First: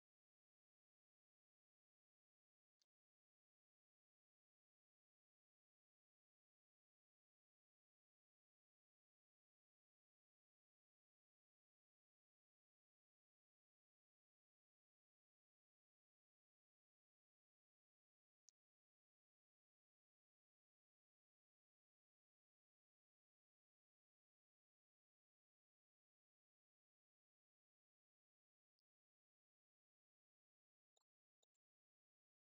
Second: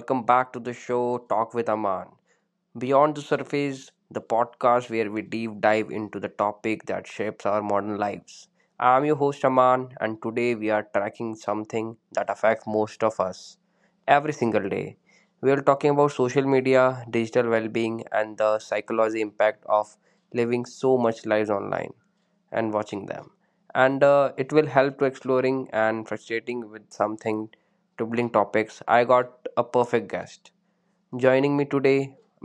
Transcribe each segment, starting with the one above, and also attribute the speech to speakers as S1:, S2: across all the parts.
S1: Welcome back to the show Talk with Aman. Beyond the Surface, the podcast where we deep dive into the topic that shapes our modern lives. I'm your host, Aman, and today we are tracking something that affects most of us every single day. We are talking about social media, digital well being, and the psychology impact of living so much lives online and watching them and it will help to exploring and frustrating with something troubling topics. I got a perfect guest joining me today,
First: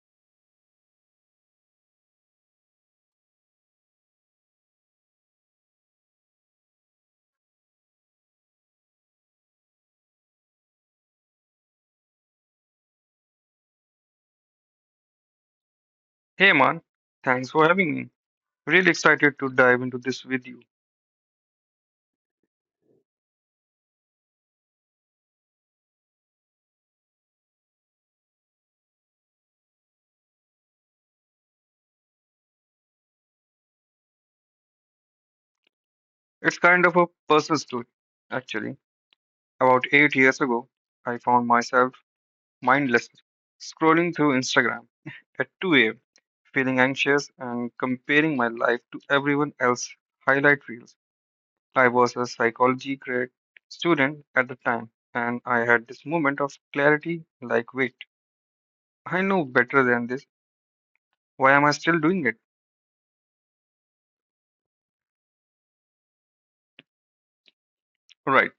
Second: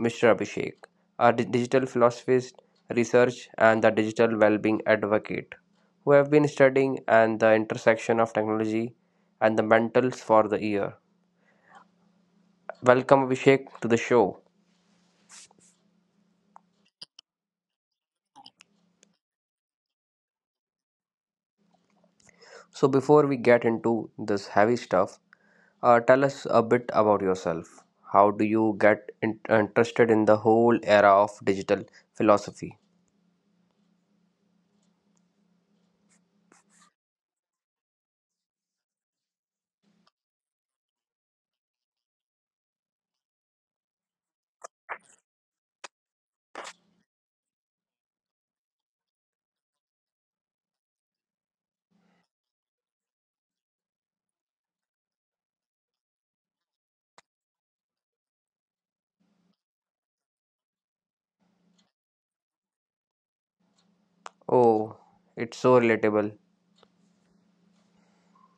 S1: mr abhishek, a digital philosophist, research and the digital well-being advocate, who have been studying and the intersection of technology and the mentals for the year. Welcome abhishek to the show.
S2: Hey man, thanks for having me. Really excited to dive into this with you.
S1: So, before we get into this heavy stuff, tell us a bit about yourself. How do you get interested in the whole era of digital philosophy?
S2: It's kind of a personal story, actually. About 8 years ago, I found myself mindlessly scrolling through Instagram at 2 a.m., feeling anxious and comparing my life to everyone else's highlight reels. I was a psychology grade student at the time, and I had this moment of clarity like, wait, I know better than this. Why am I still doing it?
S1: Oh, it's so relatable.
S2: Right.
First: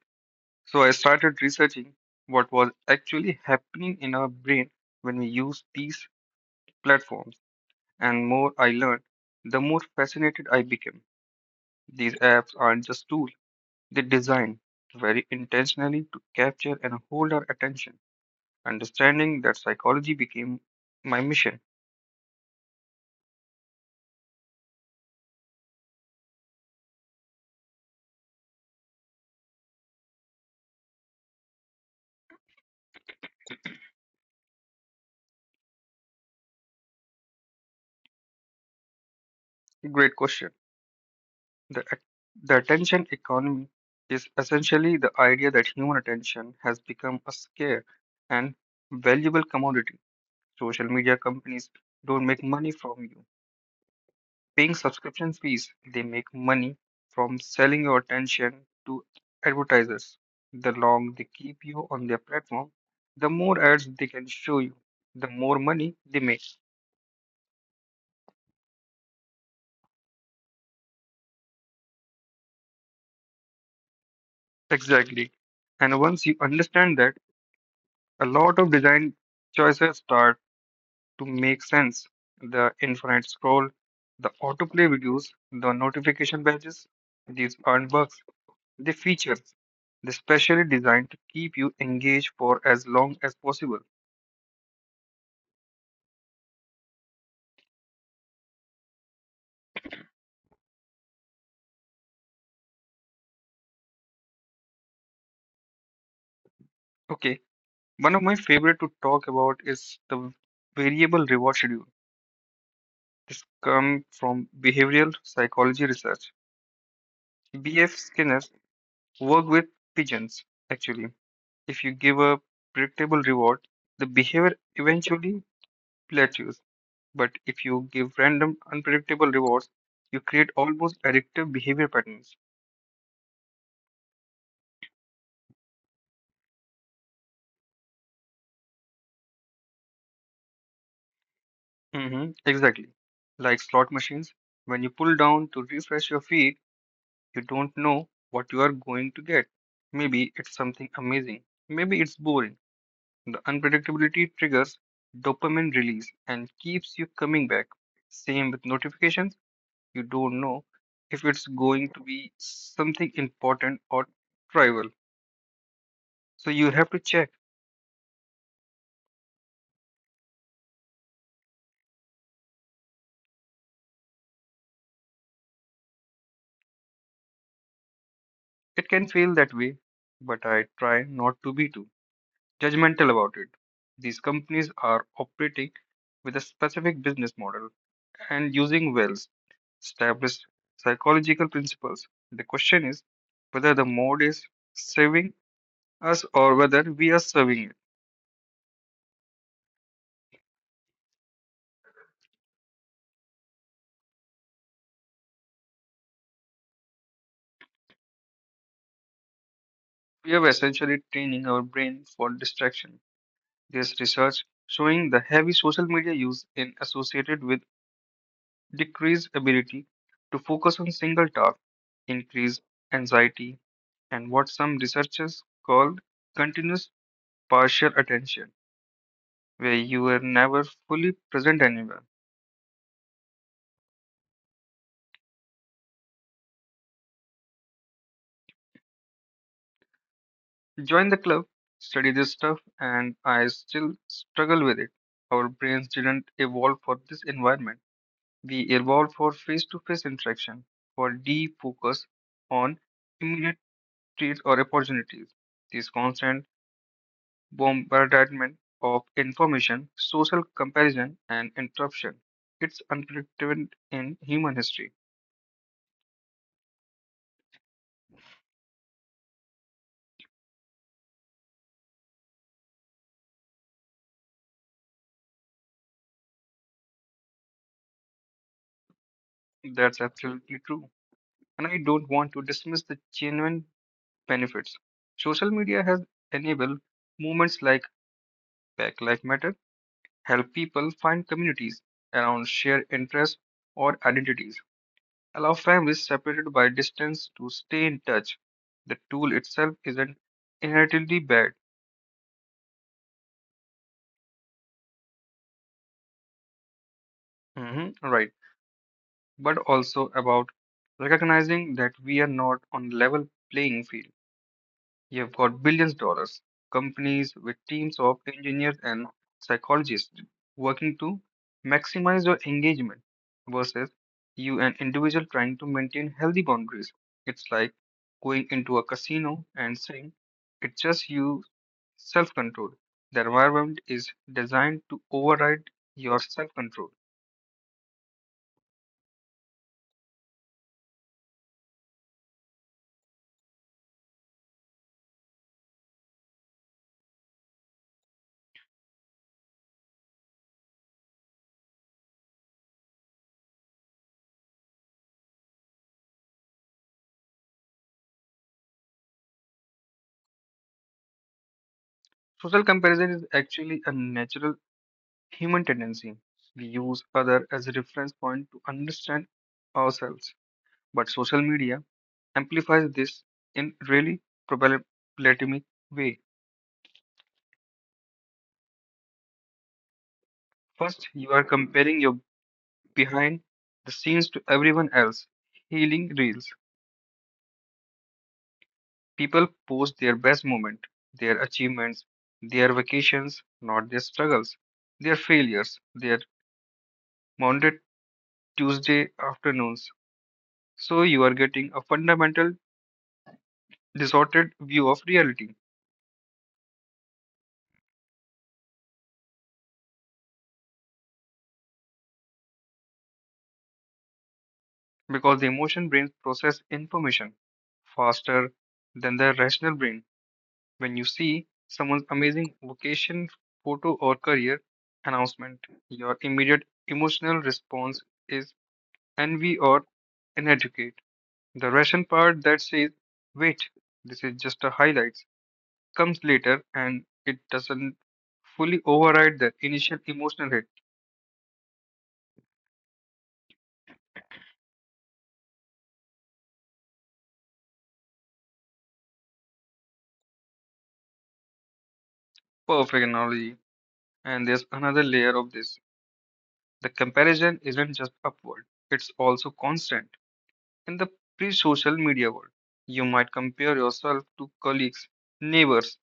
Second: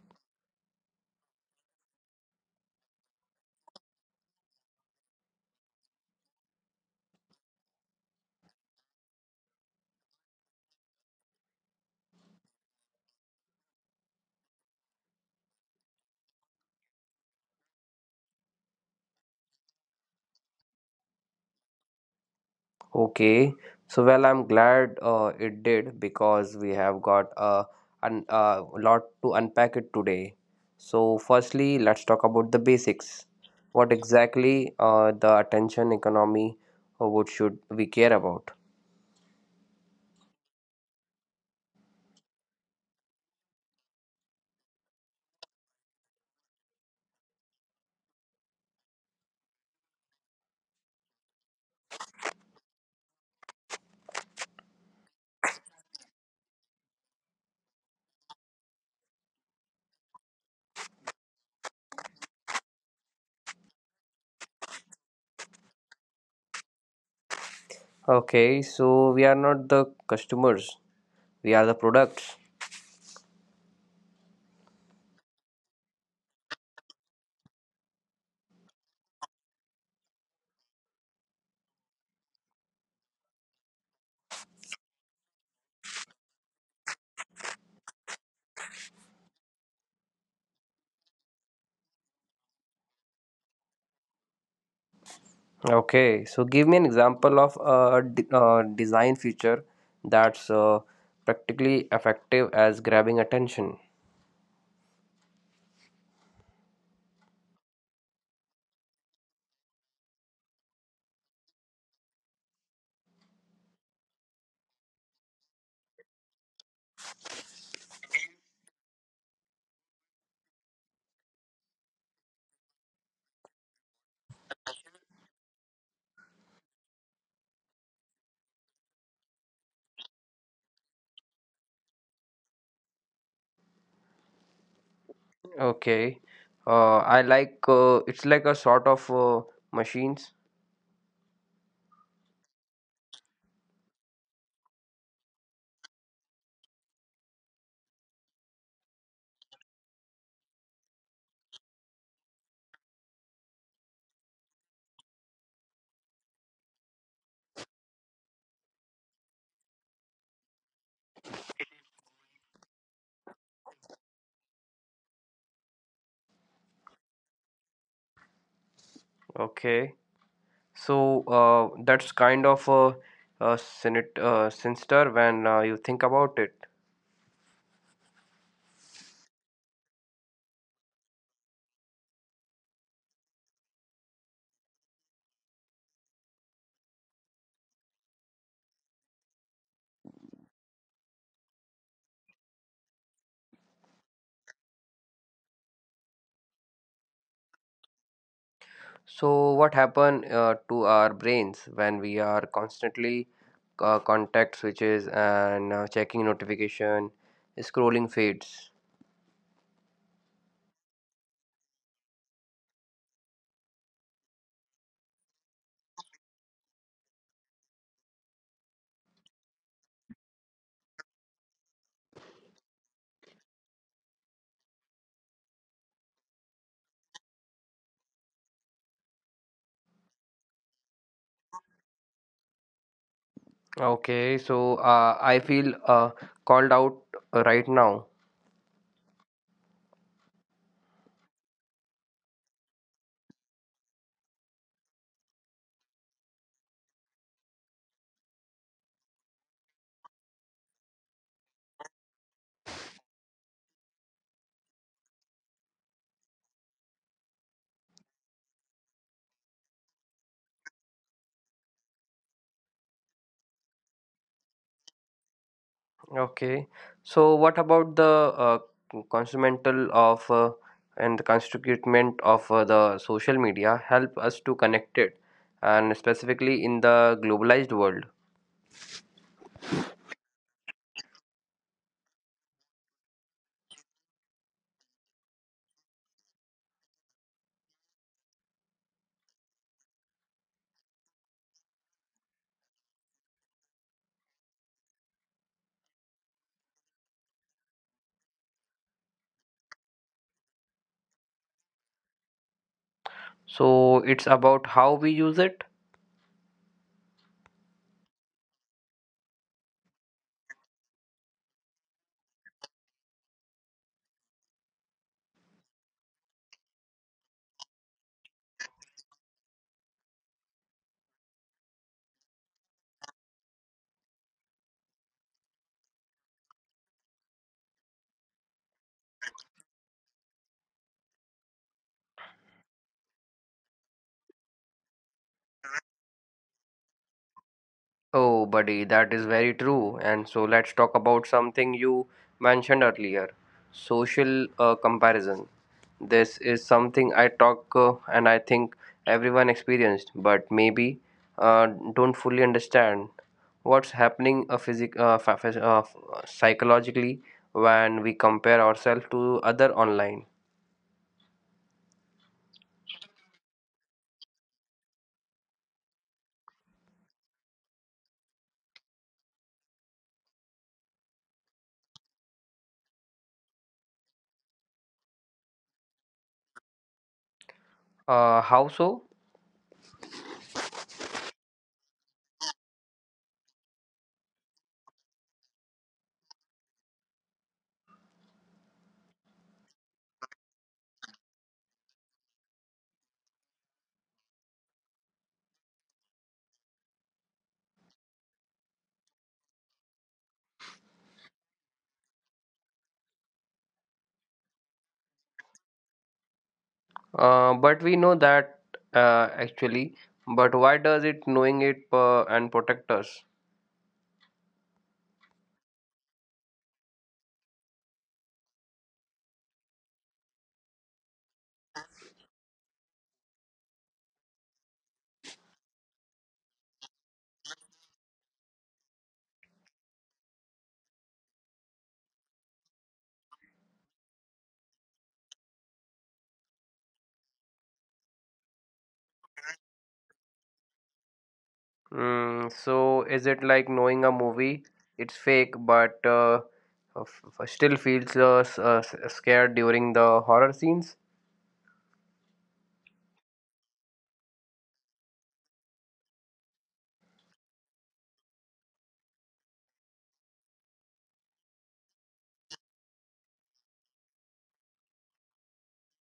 S2: So I started researching what was actually happening in our brain when we use these platforms. And more I learned, the more fascinated I became. These apps aren't just tools, they designed very intentionally to capture and hold our attention. Understanding that psychology became my mission.
S1: Okay, so well, I'm glad it did because we have got a a lot to unpack it today. So, firstly, let's talk about the basics. What exactly the attention economy? What should we care about?
S2: Great question. The, at- the attention economy is essentially the idea that human attention has become a scarce and valuable commodity. Social media companies don't make money from you paying subscription fees, they make money from selling your attention to advertisers. The long they keep you on their platform, the more ads they can show you, the more money they make.
S1: Okay, so we are not the customers, we are the products.
S2: Exactly. And once you understand that, a lot of design choices start to make sense. The infinite scroll, the autoplay videos, the notification badges, these aren't bugs. They feature they're specially designed to keep you engaged for as long as possible.
S1: Okay, so give me an example of a design feature that's practically effective as grabbing attention.
S2: Okay, one of my favorite to talk about is the variable reward schedule. This comes from behavioral psychology research. B.F. Skinner's work with pigeons. Actually, if you give a predictable reward, the behavior eventually plateaus. But if you give random, unpredictable rewards, you create almost addictive behavior patterns.
S1: Okay, I like it's like a sort of machines.
S2: Mm-hmm, exactly. Like slot machines, when you pull down to refresh your feed, you don't know what you are going to get. Maybe it's something amazing, maybe it's boring. The unpredictability triggers dopamine release and keeps you coming back. Same with notifications, you don't know if it's going to be something important or trivial. So you have to check.
S1: Okay, so that's kind of a sinister when you think about it.
S2: It can feel that way, but I try not to be too judgmental about it. These companies are operating with a specific business model and using Wells' established psychological principles. The question is whether the mode is serving us or whether we are serving it.
S1: So, what happen to our brains when we are constantly contact switches and checking notification, scrolling feeds?
S2: We are essentially training our brain for distraction. There's research showing the heavy social media use is associated with decreased ability to focus on single task, increased anxiety, and what some researchers call continuous partial attention, where you are never fully present anywhere.
S1: Okay, so I feel called out right now.
S2: Join the club, study this stuff, and I still struggle with it. Our brains didn't evolve for this environment. We evolved for face to face interaction, for deep focus on immediate treats or opportunities. This constant bombardment of information, social comparison, and interruption. It's unprecedented in human history.
S1: Okay, so what about the uh, consumental of and the constituent of the social media help us to connect it, and specifically in the globalized world?
S2: That's absolutely true. And I don't want to dismiss the genuine benefits. Social media has enabled movements like Black Lives Matter, help people find communities around shared interests or identities, allow families separated by distance to stay in touch. The tool itself isn't inherently bad.
S1: So it's about how we use it.
S2: Mhm, right, but also about recognizing that we are not on level playing field. You've got billions of dollars, companies with teams of engineers and psychologists working to maximize your engagement versus you an individual trying to maintain healthy boundaries. It's like going into a casino and saying it's just you self control. The environment is designed to override your self control.
S1: Oh, buddy, that is very true. And so let's talk about something you mentioned earlier, social comparison. This is something I talk and I think everyone experienced, but maybe uh, don't fully understand what's happening physic fa- phys- f- psychologically when we compare ourselves to other online.
S2: Social comparison is actually a natural human tendency. We use other as a reference point to understand ourselves. But social media amplifies this in really problematic way.
S1: How so?
S2: First, you are comparing your behind the scenes to everyone else. Healing reels. People post their best moment, their achievements, their vacations, not their struggles, their failures, their Monday, Tuesday afternoons. So you are getting a fundamental distorted view of reality
S1: But we know that actually. But why does it knowing it and protect us?
S2: because the emotion brain process information faster than the rational brain. When you see someone's amazing vocation, photo, or career announcement. Your immediate emotional response is envy or inadequate. The ration part that says, wait, this is just a highlights, comes later and it doesn't fully override the initial emotional hit.
S1: Mm, so is it like knowing a movie? It's fake, but still feels scared during the horror scenes.
S2: Perfect analogy. And there's another layer of this. The comparison isn't just upward, it's also constant. In the pre social media world, you might compare yourself to colleagues, neighbors,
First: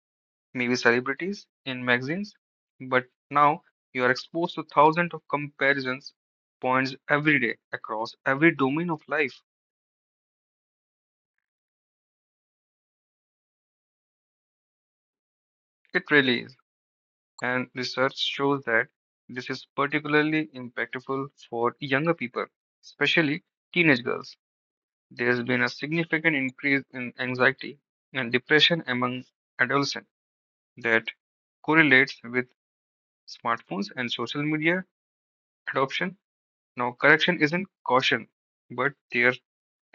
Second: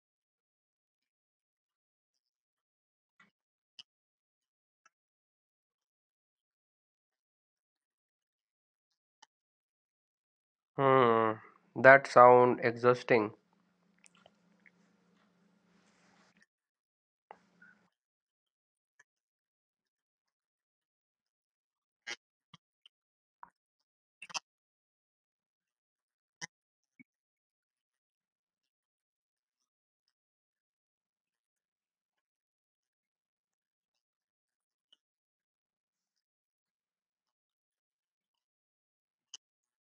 S2: maybe celebrities in magazines, but now you are exposed to thousands of comparisons points every day across every domain of life.
S1: Hmm, that sound exhausting.
S2: It really is. And research shows that this is particularly impactful for younger people, especially teenage girls. There's been a significant increase in anxiety and depression among adolescents that correlates with smartphones and social media adoption. Now, correction isn't caution, but there's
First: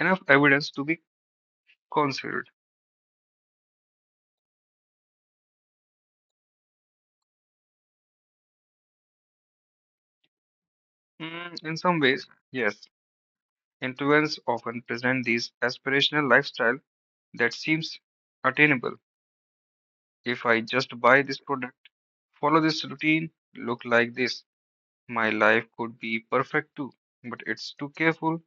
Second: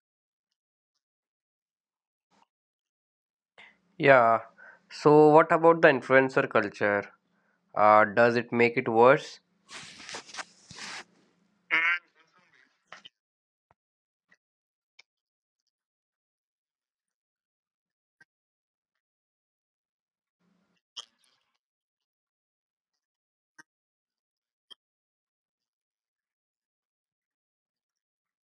S2: enough evidence to be considered.
S1: Yeah. So what about the influencer culture? Does it make it worse?
S2: Mm, in some ways, yes, influence often present these aspirational lifestyle that seems attainable. If I just buy this product, follow this routine, look like this, my life could be perfect too. But it's too careful,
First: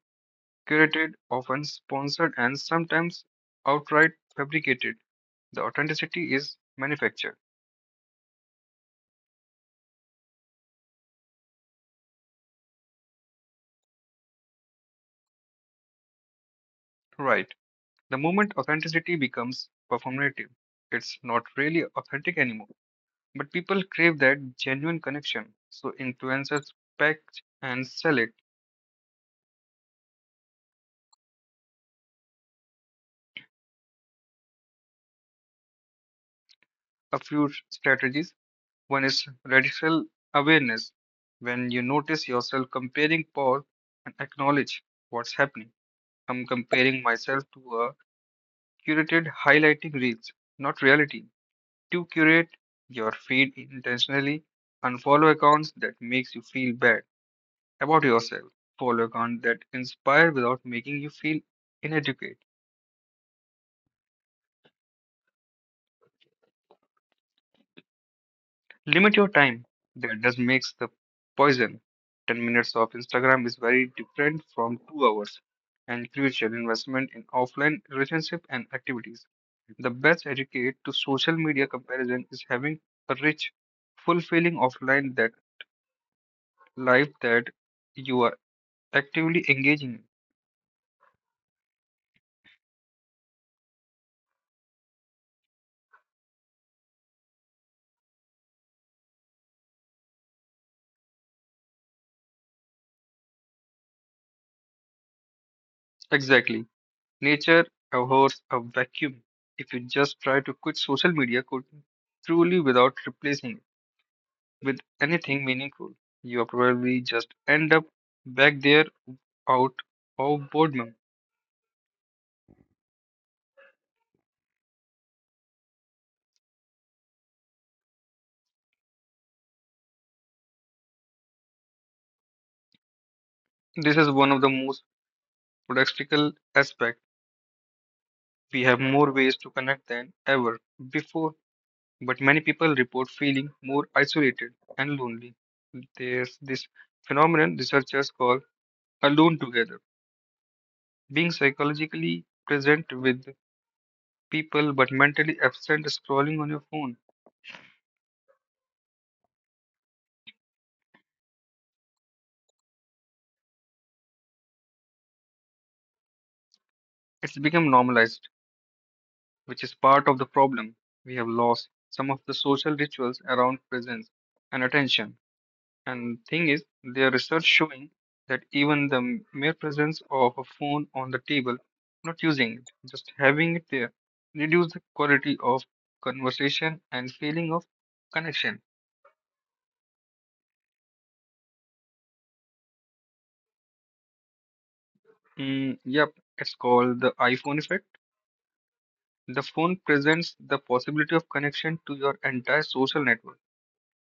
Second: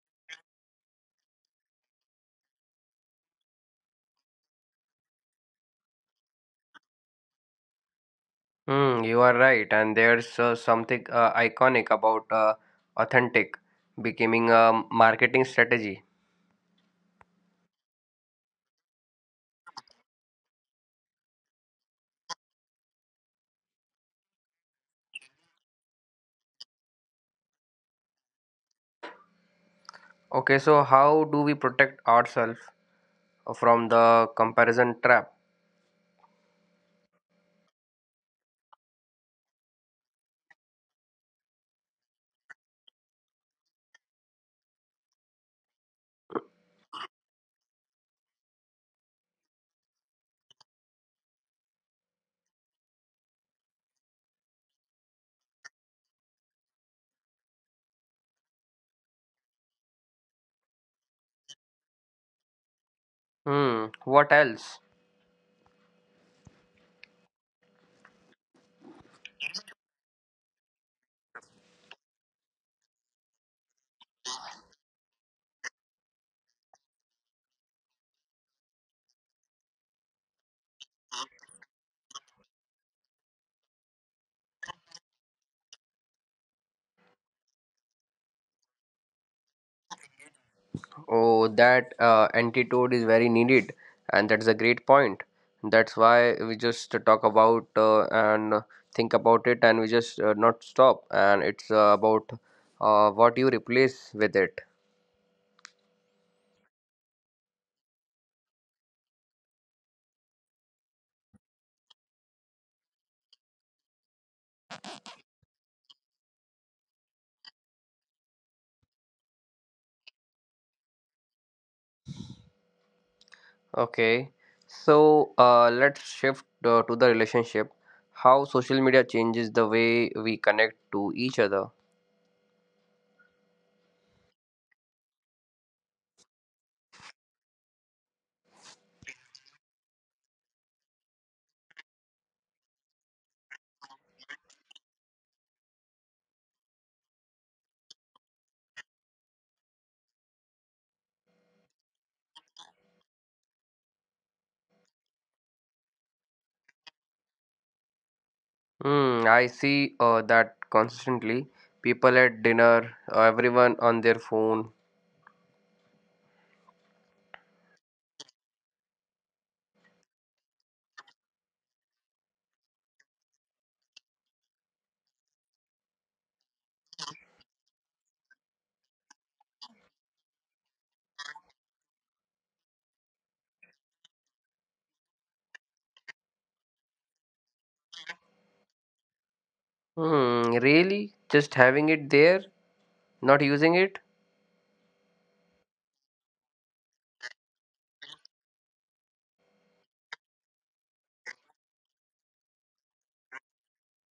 S2: curated, often sponsored, and sometimes outright fabricated. The authenticity is manufactured.
S1: Hmm, you are right, and there's something iconic about authentic becoming a marketing strategy.
S2: Right. The moment authenticity becomes performative, it's not really authentic anymore. But people crave that genuine connection, so influencers pack and sell it.
S1: Okay, so how do we protect ourselves from the comparison trap?
S2: A few strategies: one is radical awareness, when you notice yourself comparing, pause and acknowledge what's happening. I'm comparing myself to a curated highlighting reels, not reality. To curate your feed intentionally, unfollow accounts that makes you feel bad about yourself, follow accounts that inspire without making you feel inadequate.
S1: Hmm, what else?
S2: Limit your time. That does makes the poison. 10 minutes of Instagram is very different from 2 hours and crucial investment in offline relationship and activities. The best educate to social media comparison is having a rich, fulfilling offline that life that you are actively engaging in.
S1: Oh, that antidote is very needed, and that's a great point. That's why we just talk about and think about it, and we just not stop. And it's about what you replace with it.
S2: Exactly. Nature abhors a vacuum. If you just try to quit social media could truly without replacing it with anything meaningful, you probably just end up back there out of boredom.
S1: Okay, so let's shift to the relationship. How social media changes the way we connect to each other.
S2: This is one of the most practical aspects. We have more ways to connect than ever before, but many people report feeling more isolated and lonely. There's this phenomenon researchers call alone together, being psychologically present with people but mentally absent scrolling on your phone.
S1: Hmm, I see that constantly. People at dinner, everyone on their phone.
S2: It's become normalized, which is part of the problem. We have lost some of the social rituals around presence and attention. And thing is, there is research showing that even the mere presence of a phone on the table, not using it, just having it there, reduce the quality of conversation and feeling of connection.
S1: Hmm, really? Just having it there, not using it?
S2: Mm, yep, it's called the iPhone effect. The phone presents the possibility of connection to your entire social network.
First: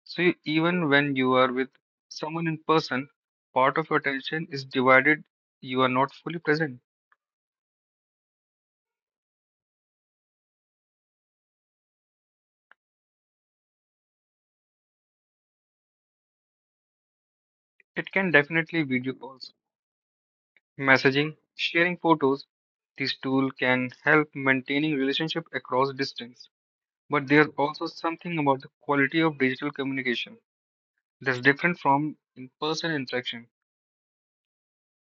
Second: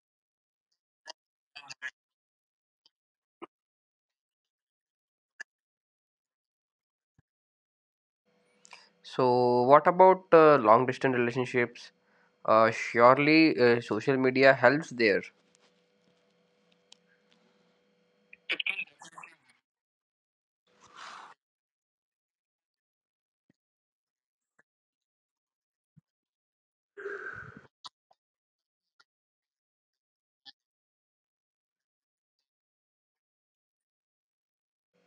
S2: So even when you are with someone in person, part of your attention is divided. You are not fully present.
S1: So, what about long distance relationships? Surely social media helps there.
S2: It can definitely video calls, messaging, sharing photos. This tool can help maintaining relationship across distance. But there's also something about the quality of digital communication that's different from in-person interaction.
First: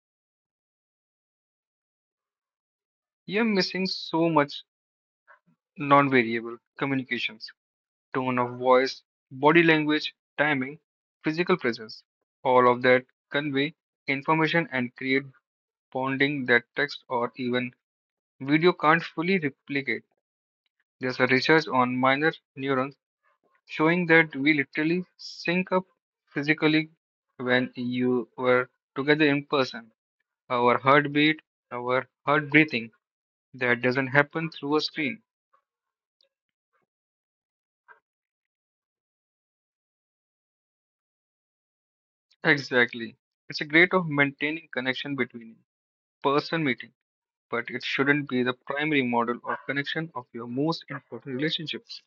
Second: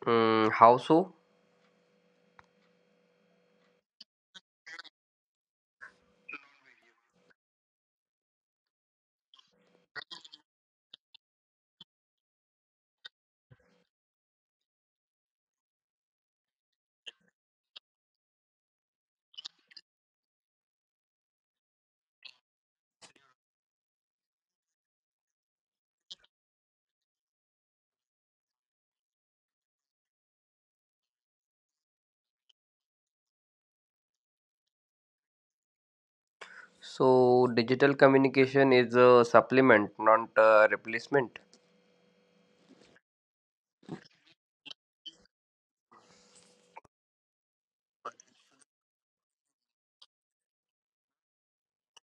S1: Mm, how so?
S2: You're missing so much non-variable communications. Tone of voice, body language, timing, physical presence. All of that convey information and create bonding that text or even video can't fully replicate. There's a research on minor neurons showing that we literally sync up physically when you were together in person. Our heartbeat, our heart breathing, that doesn't happen through a screen.
S1: So, digital communication is a supplement, not a replacement.
S2: Exactly. It's a great of maintaining connection between person meeting, but it shouldn't be the primary model or connection of your most important relationships.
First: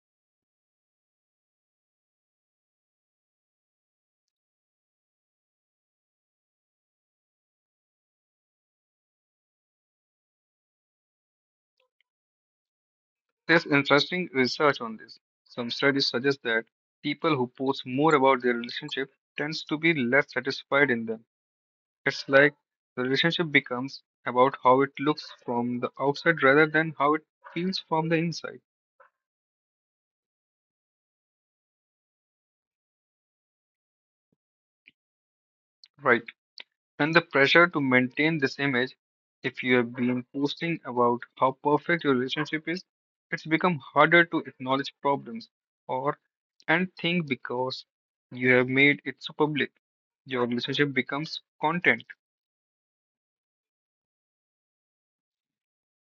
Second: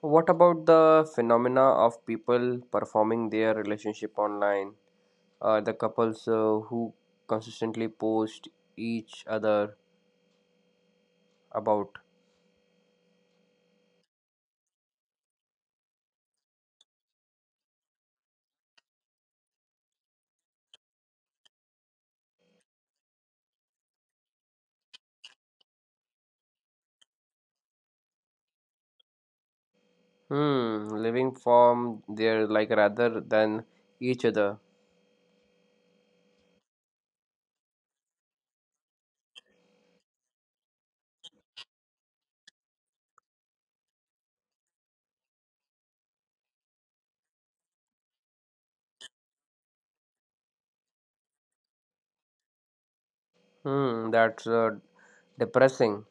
S1: What about the phenomena of people performing their relationship online? The couples who consistently post each other about.
S2: There's interesting research on this. Some studies suggest that people who post more about their relationship tends to be less satisfied in them. It's like the relationship becomes about how it looks from the outside rather than how it feels from the inside.
S1: Hmm, living form there like rather than each other.
S2: Right. And the pressure to maintain this image, if you have been posting about how perfect your relationship is, it's become harder to acknowledge problems or and think, because you have made it so public, your relationship becomes content.
S1: Hmm, that's depressing.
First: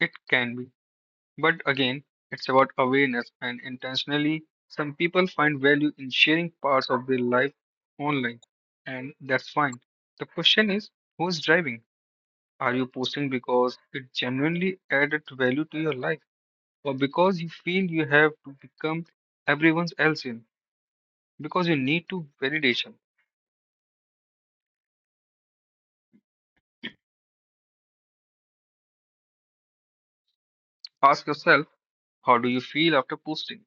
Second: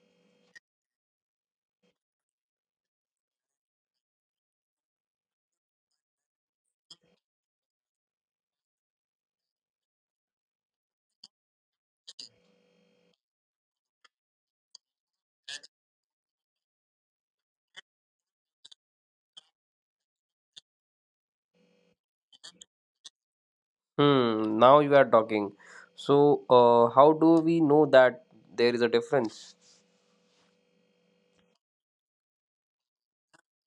S2: It can be, but again, it's about awareness and intentionally. Some people find value in sharing parts of their life online, and that's fine. The question is, who's driving? Are you posting because it genuinely added value to your life, or because you feel you have to become everyone else in, because you need to validation?
S1: Hmm, now you are talking. So, how do we know that there is a difference?
S2: Ask yourself, how do you feel after posting?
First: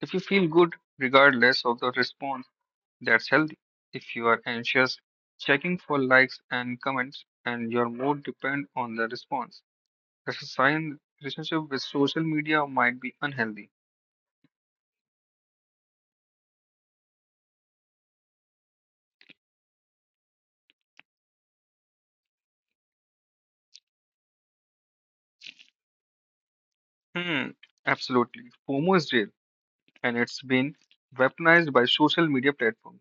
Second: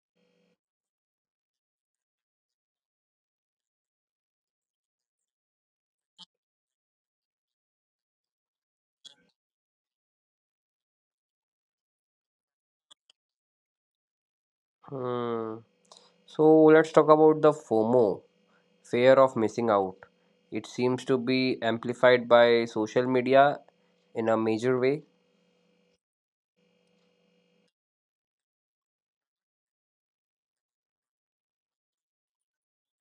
S2: If you feel good regardless of the response, that's healthy. If you are anxious, checking for likes and comments and your mood depend on the response, that's a sign relationship with social media might be unhealthy.
S1: Hmm. So let's talk about the FOMO, fear of missing out. It seems to be amplified by social media in a major way.
S2: Hmm, absolutely. FOMO is real and it's been weaponized by social media platforms.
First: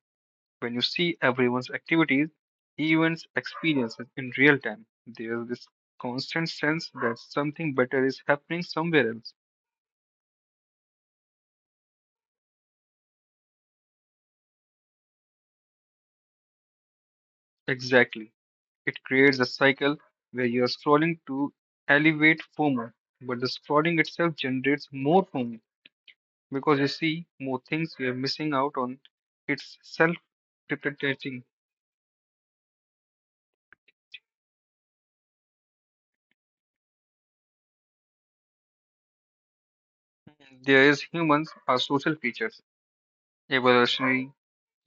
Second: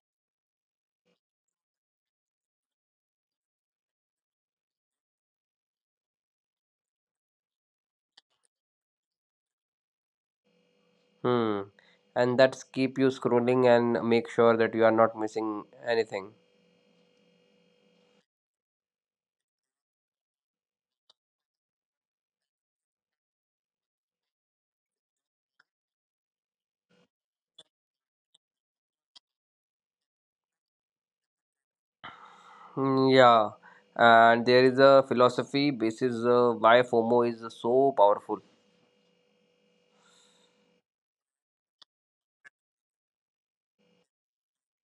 S2: When you see everyone's activities, events, experiences in real time, there's this constant sense that something better is happening somewhere else.
S1: Hmm. And that's keep you scrolling and make sure that you are not missing anything.
S2: Exactly. It creates a cycle where you're scrolling to elevate FOMO, but the scrolling itself generates more FOMO because you see more things you're missing out on. It's self perpetuating.
S1: Hmm, yeah, and there is a philosophy basis why FOMO is so powerful.
S2: There is humans are social creatures evolutionary.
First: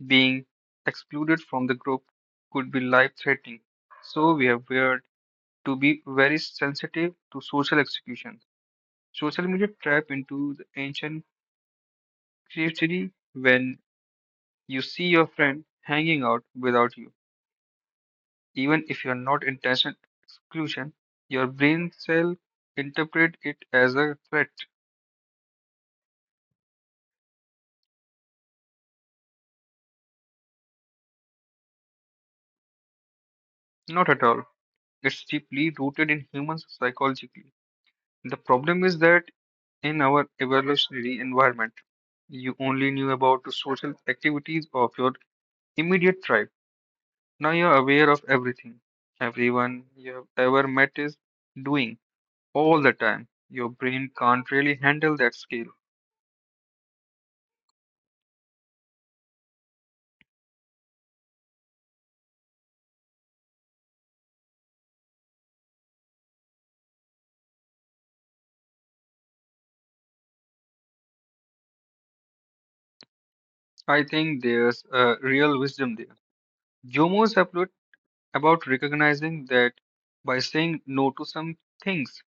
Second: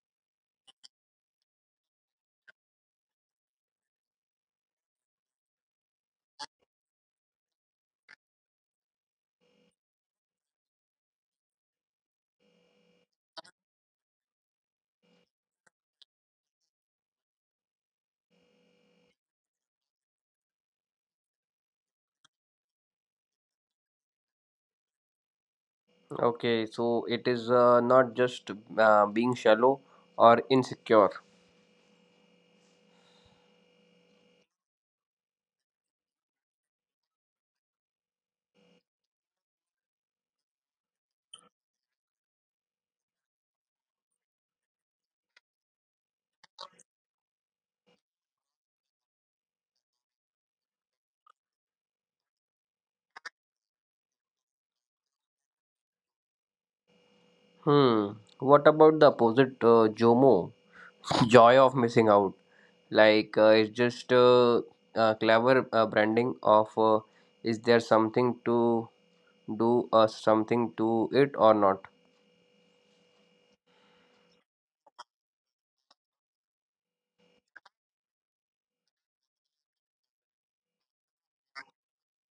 S2: Being excluded from the group could be life threatening, so we have learned to be very sensitive to social execution. Social media trap into the ancient creativity when you see your friend hanging out without you. Even if you are not intentional exclusion, your brain cell interpret it as a threat.
S1: Okay, so it is not just being shallow or insecure.
S2: Not at all. It's deeply rooted in humans psychologically. The problem is that in our evolutionary environment, you only knew about the social activities of your immediate tribe. Now you're aware of everything. Everyone you have ever met is doing all the time. Your brain can't really handle that scale.
S1: Hmm, what about the opposite, JOMO? Joy of missing out. Like it's just clever branding of is there something to do or something to it or not?
S2: I think there's a real wisdom there. Jomo is about recognizing that by saying no to some things,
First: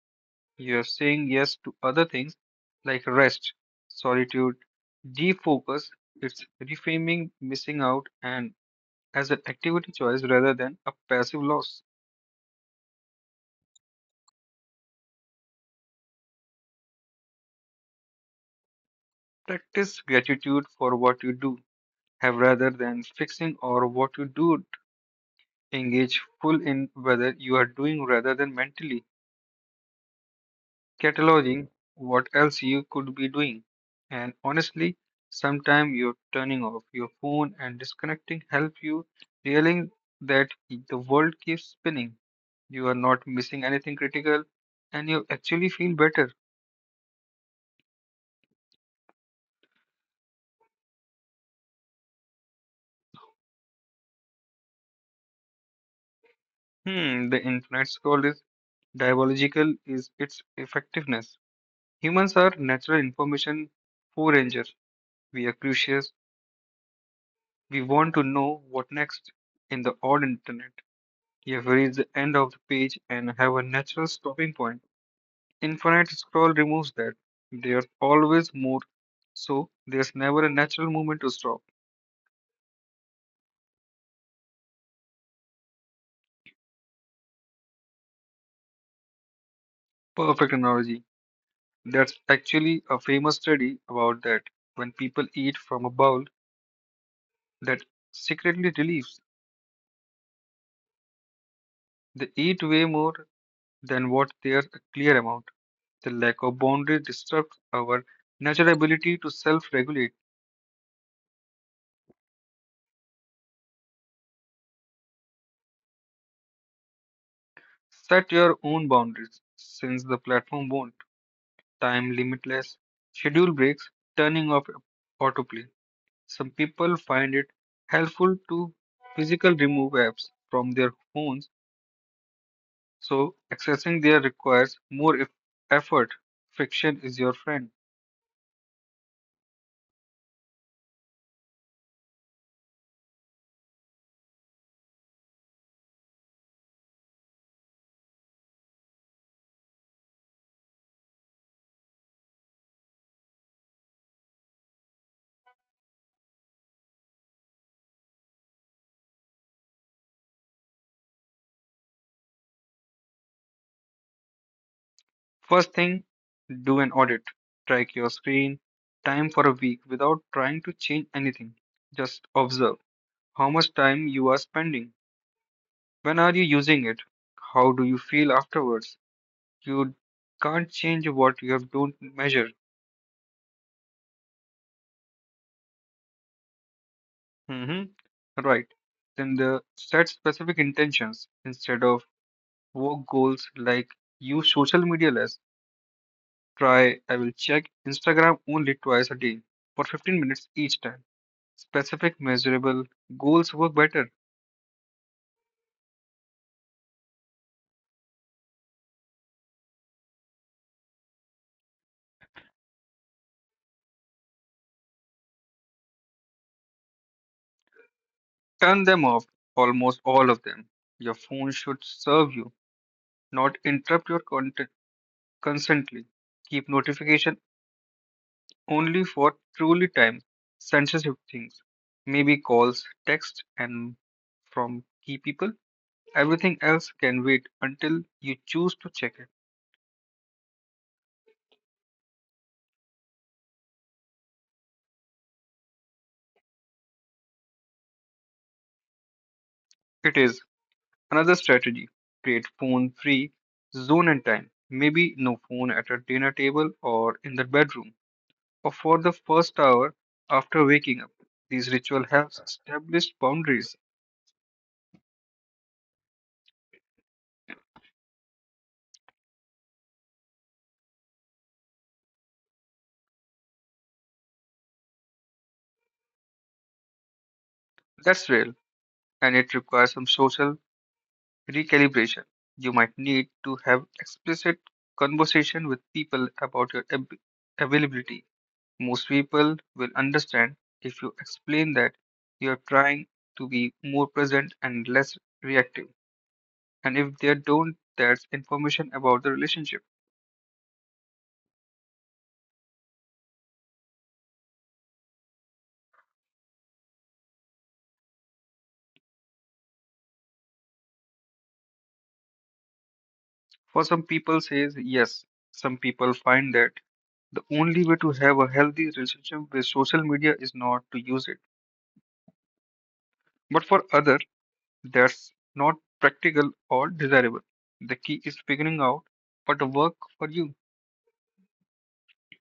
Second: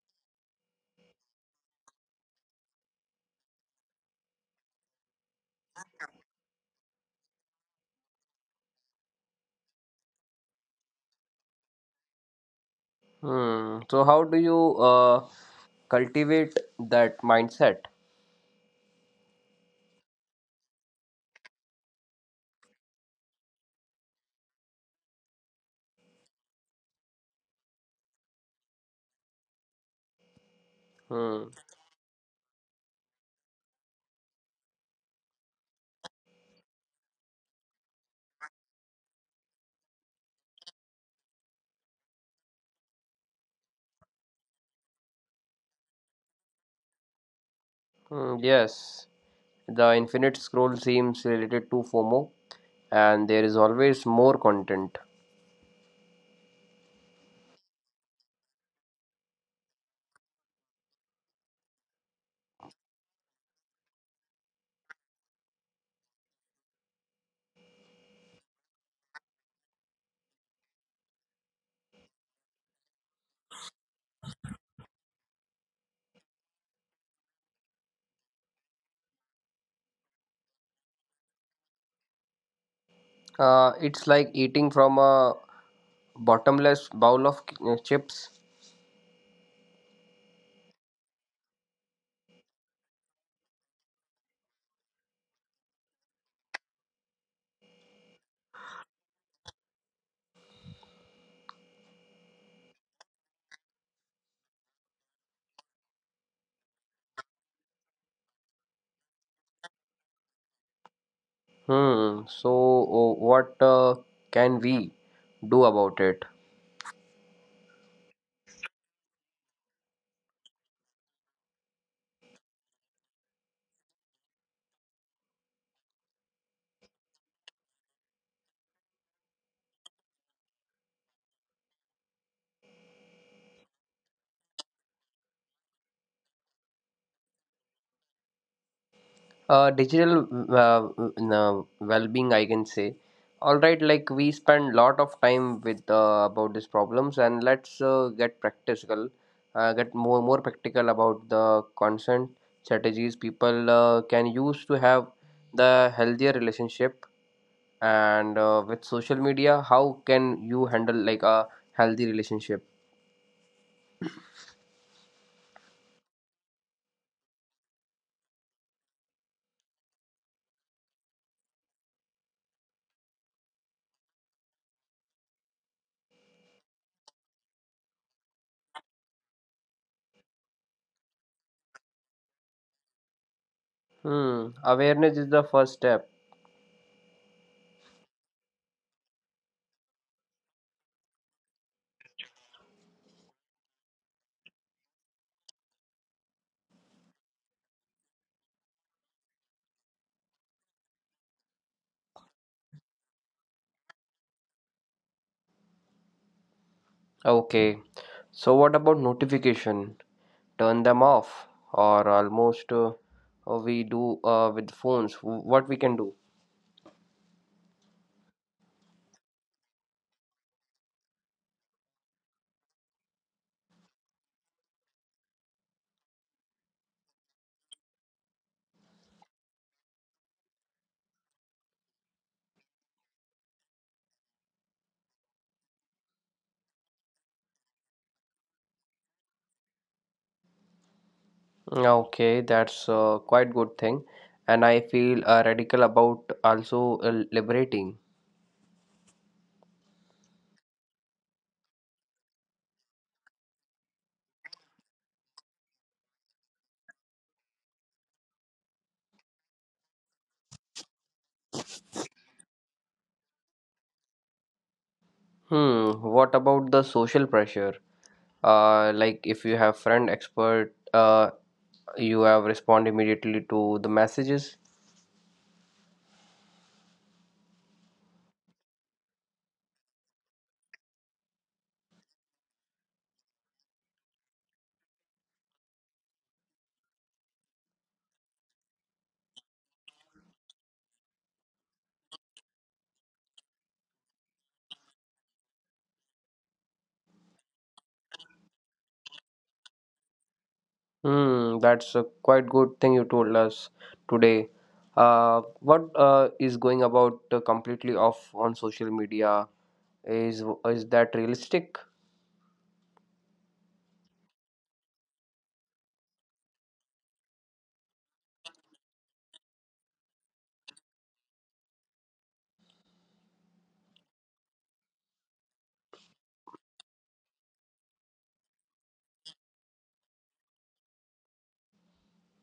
S2: you're saying yes to other things like rest, solitude, defocus, it's reframing missing out and as an activity choice rather than a passive loss.
S1: Hmm. So how do you cultivate that mindset?
S2: Practice gratitude for what you do have rather than fixing or what you do. Engage full in whether you are doing rather than mentally
S1: Hmm.
S2: cataloging what else you could be doing. And honestly, sometimes your turning off your phone and disconnecting help you realizing that the world keeps spinning. You are not missing anything critical and you actually feel better.
S1: Hmm, yes, the Infinite Scroll seems related to FOMO, and there is always more content.
S2: Hmm, the infinite scroll is diabolical is its effectiveness. Humans are natural information foragers. We are curious. We want to know what next in the odd internet. You have reached the end of the page and have a natural stopping point. Infinite scroll removes that. There's always more, so there's never a natural moment to stop.
S1: It's like eating from a bottomless bowl of chips.
S2: Perfect analogy. That's actually a famous study about that. When people eat from a bowl that secretly relieves, they eat way more than what their clear amount. The lack of boundary disrupts our natural ability to self regulate.
S1: Hmm. So, what can we do about it?
S2: Set your own boundaries since the platform won't. Time limitless, schedule breaks, turning off autoplay. Some people find it helpful to physical remove apps from their phones, so accessing there requires more effort. Friction is your friend.
S1: Digital uh, mm, well-being I can say. All right, like we spend lot of time with about these problems, and let's get practical, get more practical about the consent strategies people can use to have the healthier relationship and with social media. How can you handle like a healthy relationship?
S2: First thing, do an audit. Track your screen time for a week without trying to change anything. Just observe how much time you are spending. When are you using it? How do you feel afterwards? You can't change what you have don't measure.
S1: Hmm, awareness is the first step.
S2: Hmm. Right. Then the set specific intentions instead of work goals like use social media less. Try I will check Instagram only twice a day for 15 minutes each time. Specific measurable goals work better.
S1: Okay, so what about notification? Turn them off or almost we do with phones? What we can do?
S2: Turn them off, almost all of them. Your phone should serve you, not interrupt your content constantly. Keep notification only for truly time sensitive things. Maybe calls, texts, and from key people. Everything else can wait until you choose to check it.
S1: Okay, that's quite good thing, and I feel radical about also, uh, liberating.
S2: It is another strategy. Create phone free zone and time. Maybe no phone at a dinner table or in the bedroom. For the first hour after waking up, these ritual helps establish boundaries.
S1: Hmm, what about the social pressure, like if you have friend expert, you have respond immediately to the messages?
S2: That's real, and it requires some social recalibration. You might need to have explicit conversation with people about your availability. Most people will understand if you explain that you are trying to be more present and less reactive. And if they don't, that's information about the relationship.
S1: Hmm, that's a quite good thing you told us today. What Is going about completely off on social media? Is that realistic?
S2: For some people says yes, some people find that the only way to have a healthy relationship with social media is not to use it. But for others, that's not practical or desirable. The key is figuring out what work for you.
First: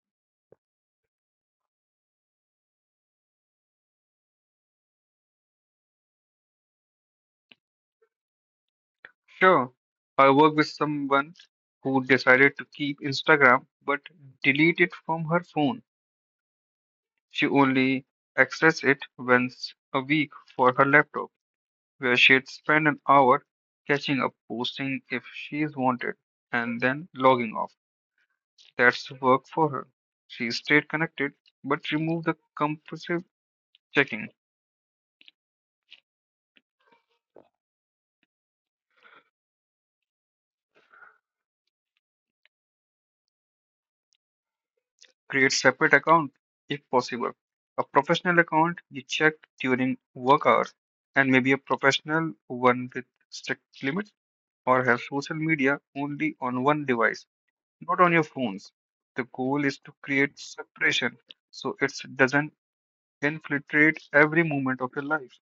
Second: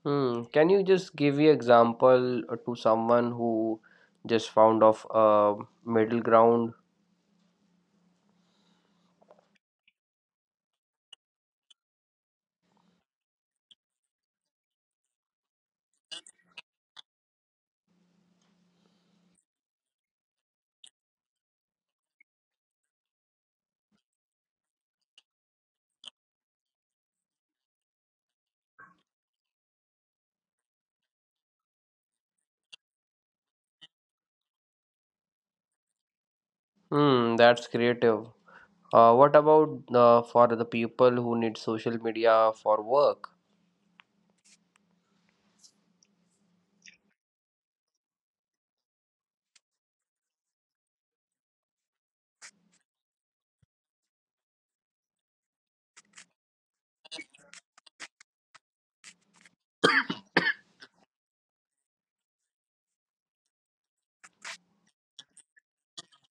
S1: Hmm. Can you just give me example to someone who just found of a middle ground?
S2: Sure, I work with someone who decided to keep Instagram but delete it from her phone. She only accessed it once a week for her laptop, where she'd spend an hour catching up, posting if she's wanted, and then logging off. That's work for her. She stayed connected, but remove the compulsive checking.
S1: Hmm. That's creative. What about for the people who need social media for work?
S2: Create separate account if possible. A professional account you check during work hours, and maybe a professional one with strict limits, or have social media only on one device, not on your phones. The goal is to create separation so it doesn't infiltrate every moment of your life.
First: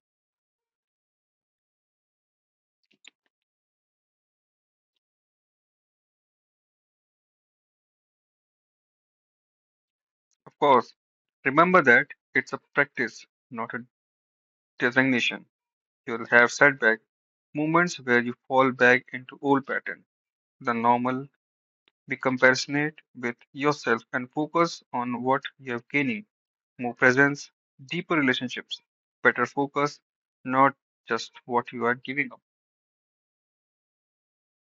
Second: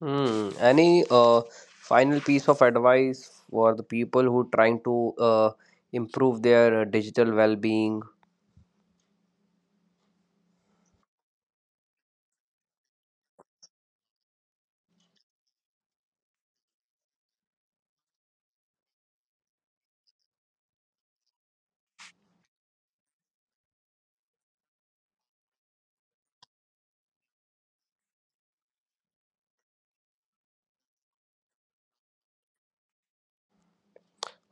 S1: Hmm. Any final piece of advice for the people who trying to improve their digital well-being?
S2: Of course, remember that it's a practice, not a designation. You'll have setback moments where you fall back into old patterns. The normal, be compassionate with yourself and focus on what you are gaining. More presence, deeper relationships, better focus, not just what you are giving up.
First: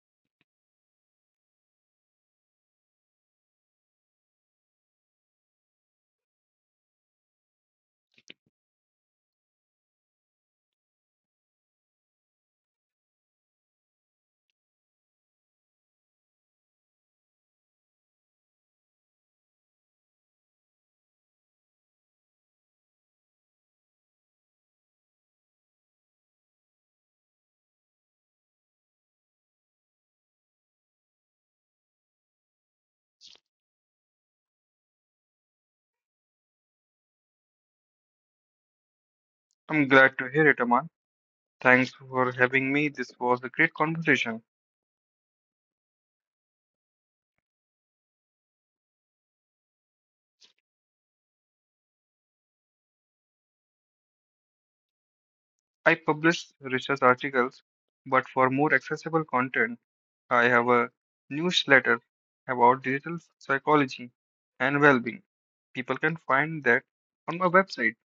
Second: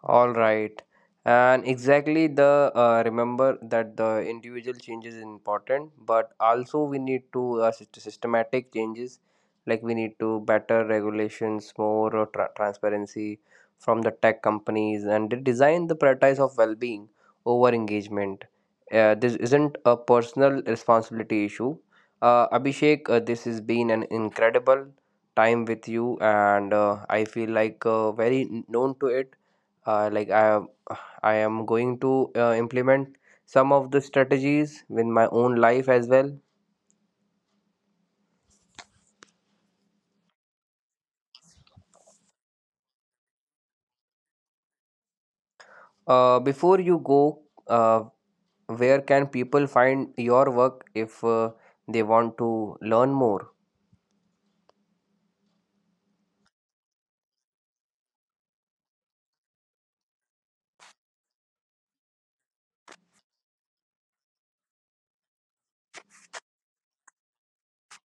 S1: All right. And exactly the remember that the individual changes is important, but also we need to systematic changes. Like we need to better regulations, more transparency from the tech companies, and they design the prioritize of well-being over engagement. This isn't a personal responsibility issue. Abhishek, this has been an incredible time with you, and I feel like very known to it, like I, I am going to implement some of the strategies in my own life as well.
S2: I'm glad to hear it, Aman. Thanks for having me. This was a great conversation.
S1: Before you go, uh, where can people find your work if they want to learn more?
S2: I publish research articles, but for more accessible content, I have a newsletter about digital psychology and well-being. People can find that on my website.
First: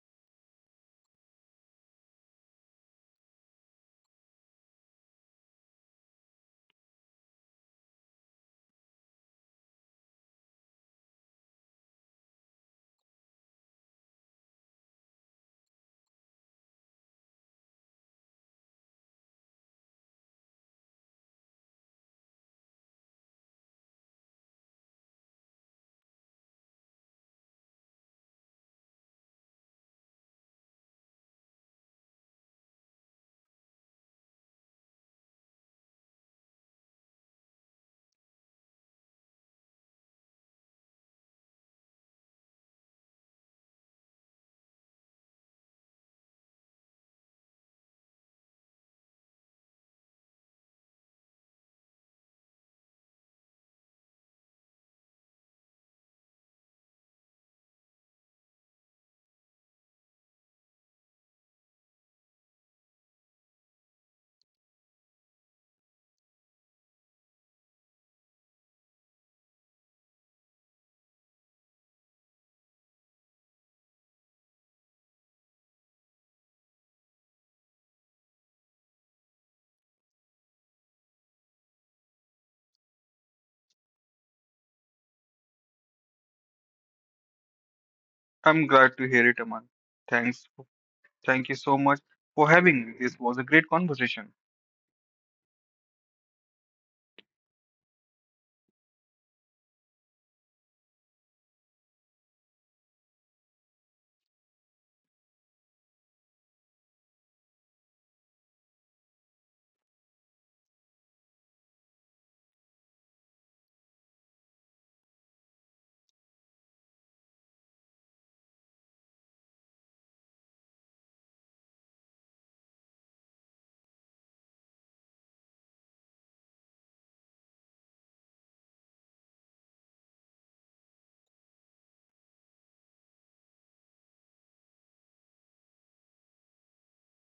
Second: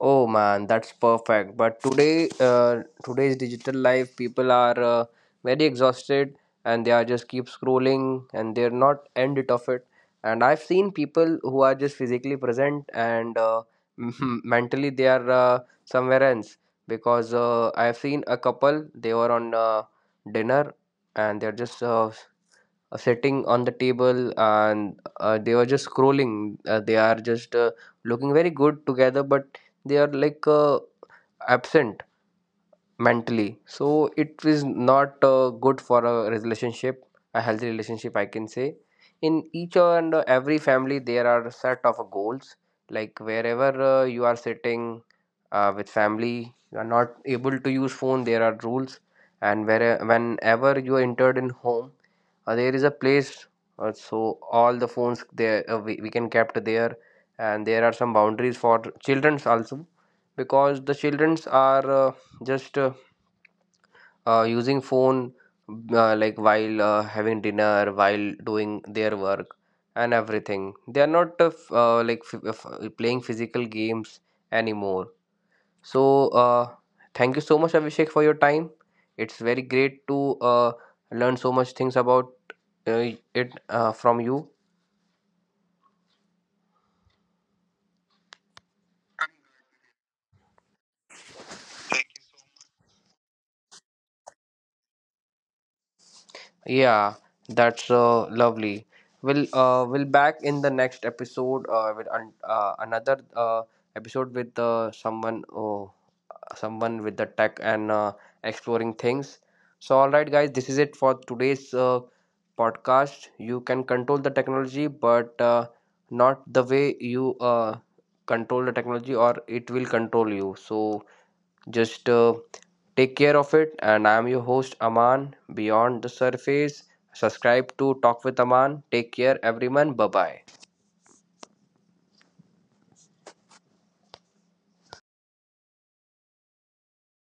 S1: Oh man, that's perfect. But today, today's digital life, people are very exhausted, and they are just keep scrolling and they're not end it of it. And I've seen people who are just physically present and mentally they are somewhere else because I've seen a couple. They were on dinner and they're just sitting on the table, and they were just scrolling, they are just looking very good together, but they are like absent mentally, so it is not good for a relationship, a healthy relationship I can say. In each and every family there are set of goals, like wherever you are sitting with family you are not able to use phone, there are rules. And where whenever you are entered in home, there is a place, so all the phones there we can kept there. And there are some boundaries for children's also, because the children's are just using phone, like while having dinner, while doing their work and everything. They are not playing physical games anymore. So thank you so much abhishek for your time. It's very great to learn so much things about uh, it from you.
S2: I'm glad to hear it, Aman. Thanks. Thank you so much for having me. This was a great conversation.
S1: Yeah, that's lovely. We'll back in the next episode another episode with someone, oh, someone with the tech and exploring things. So, all right, guys, this is it for today's podcast. You can control the technology, but not the way you control the technology, or it will control you. So, just take care of it. And I'm your host, Aman, Beyond the Surface. Subscribe to Talk with Aman. Take care, everyone. Bye bye.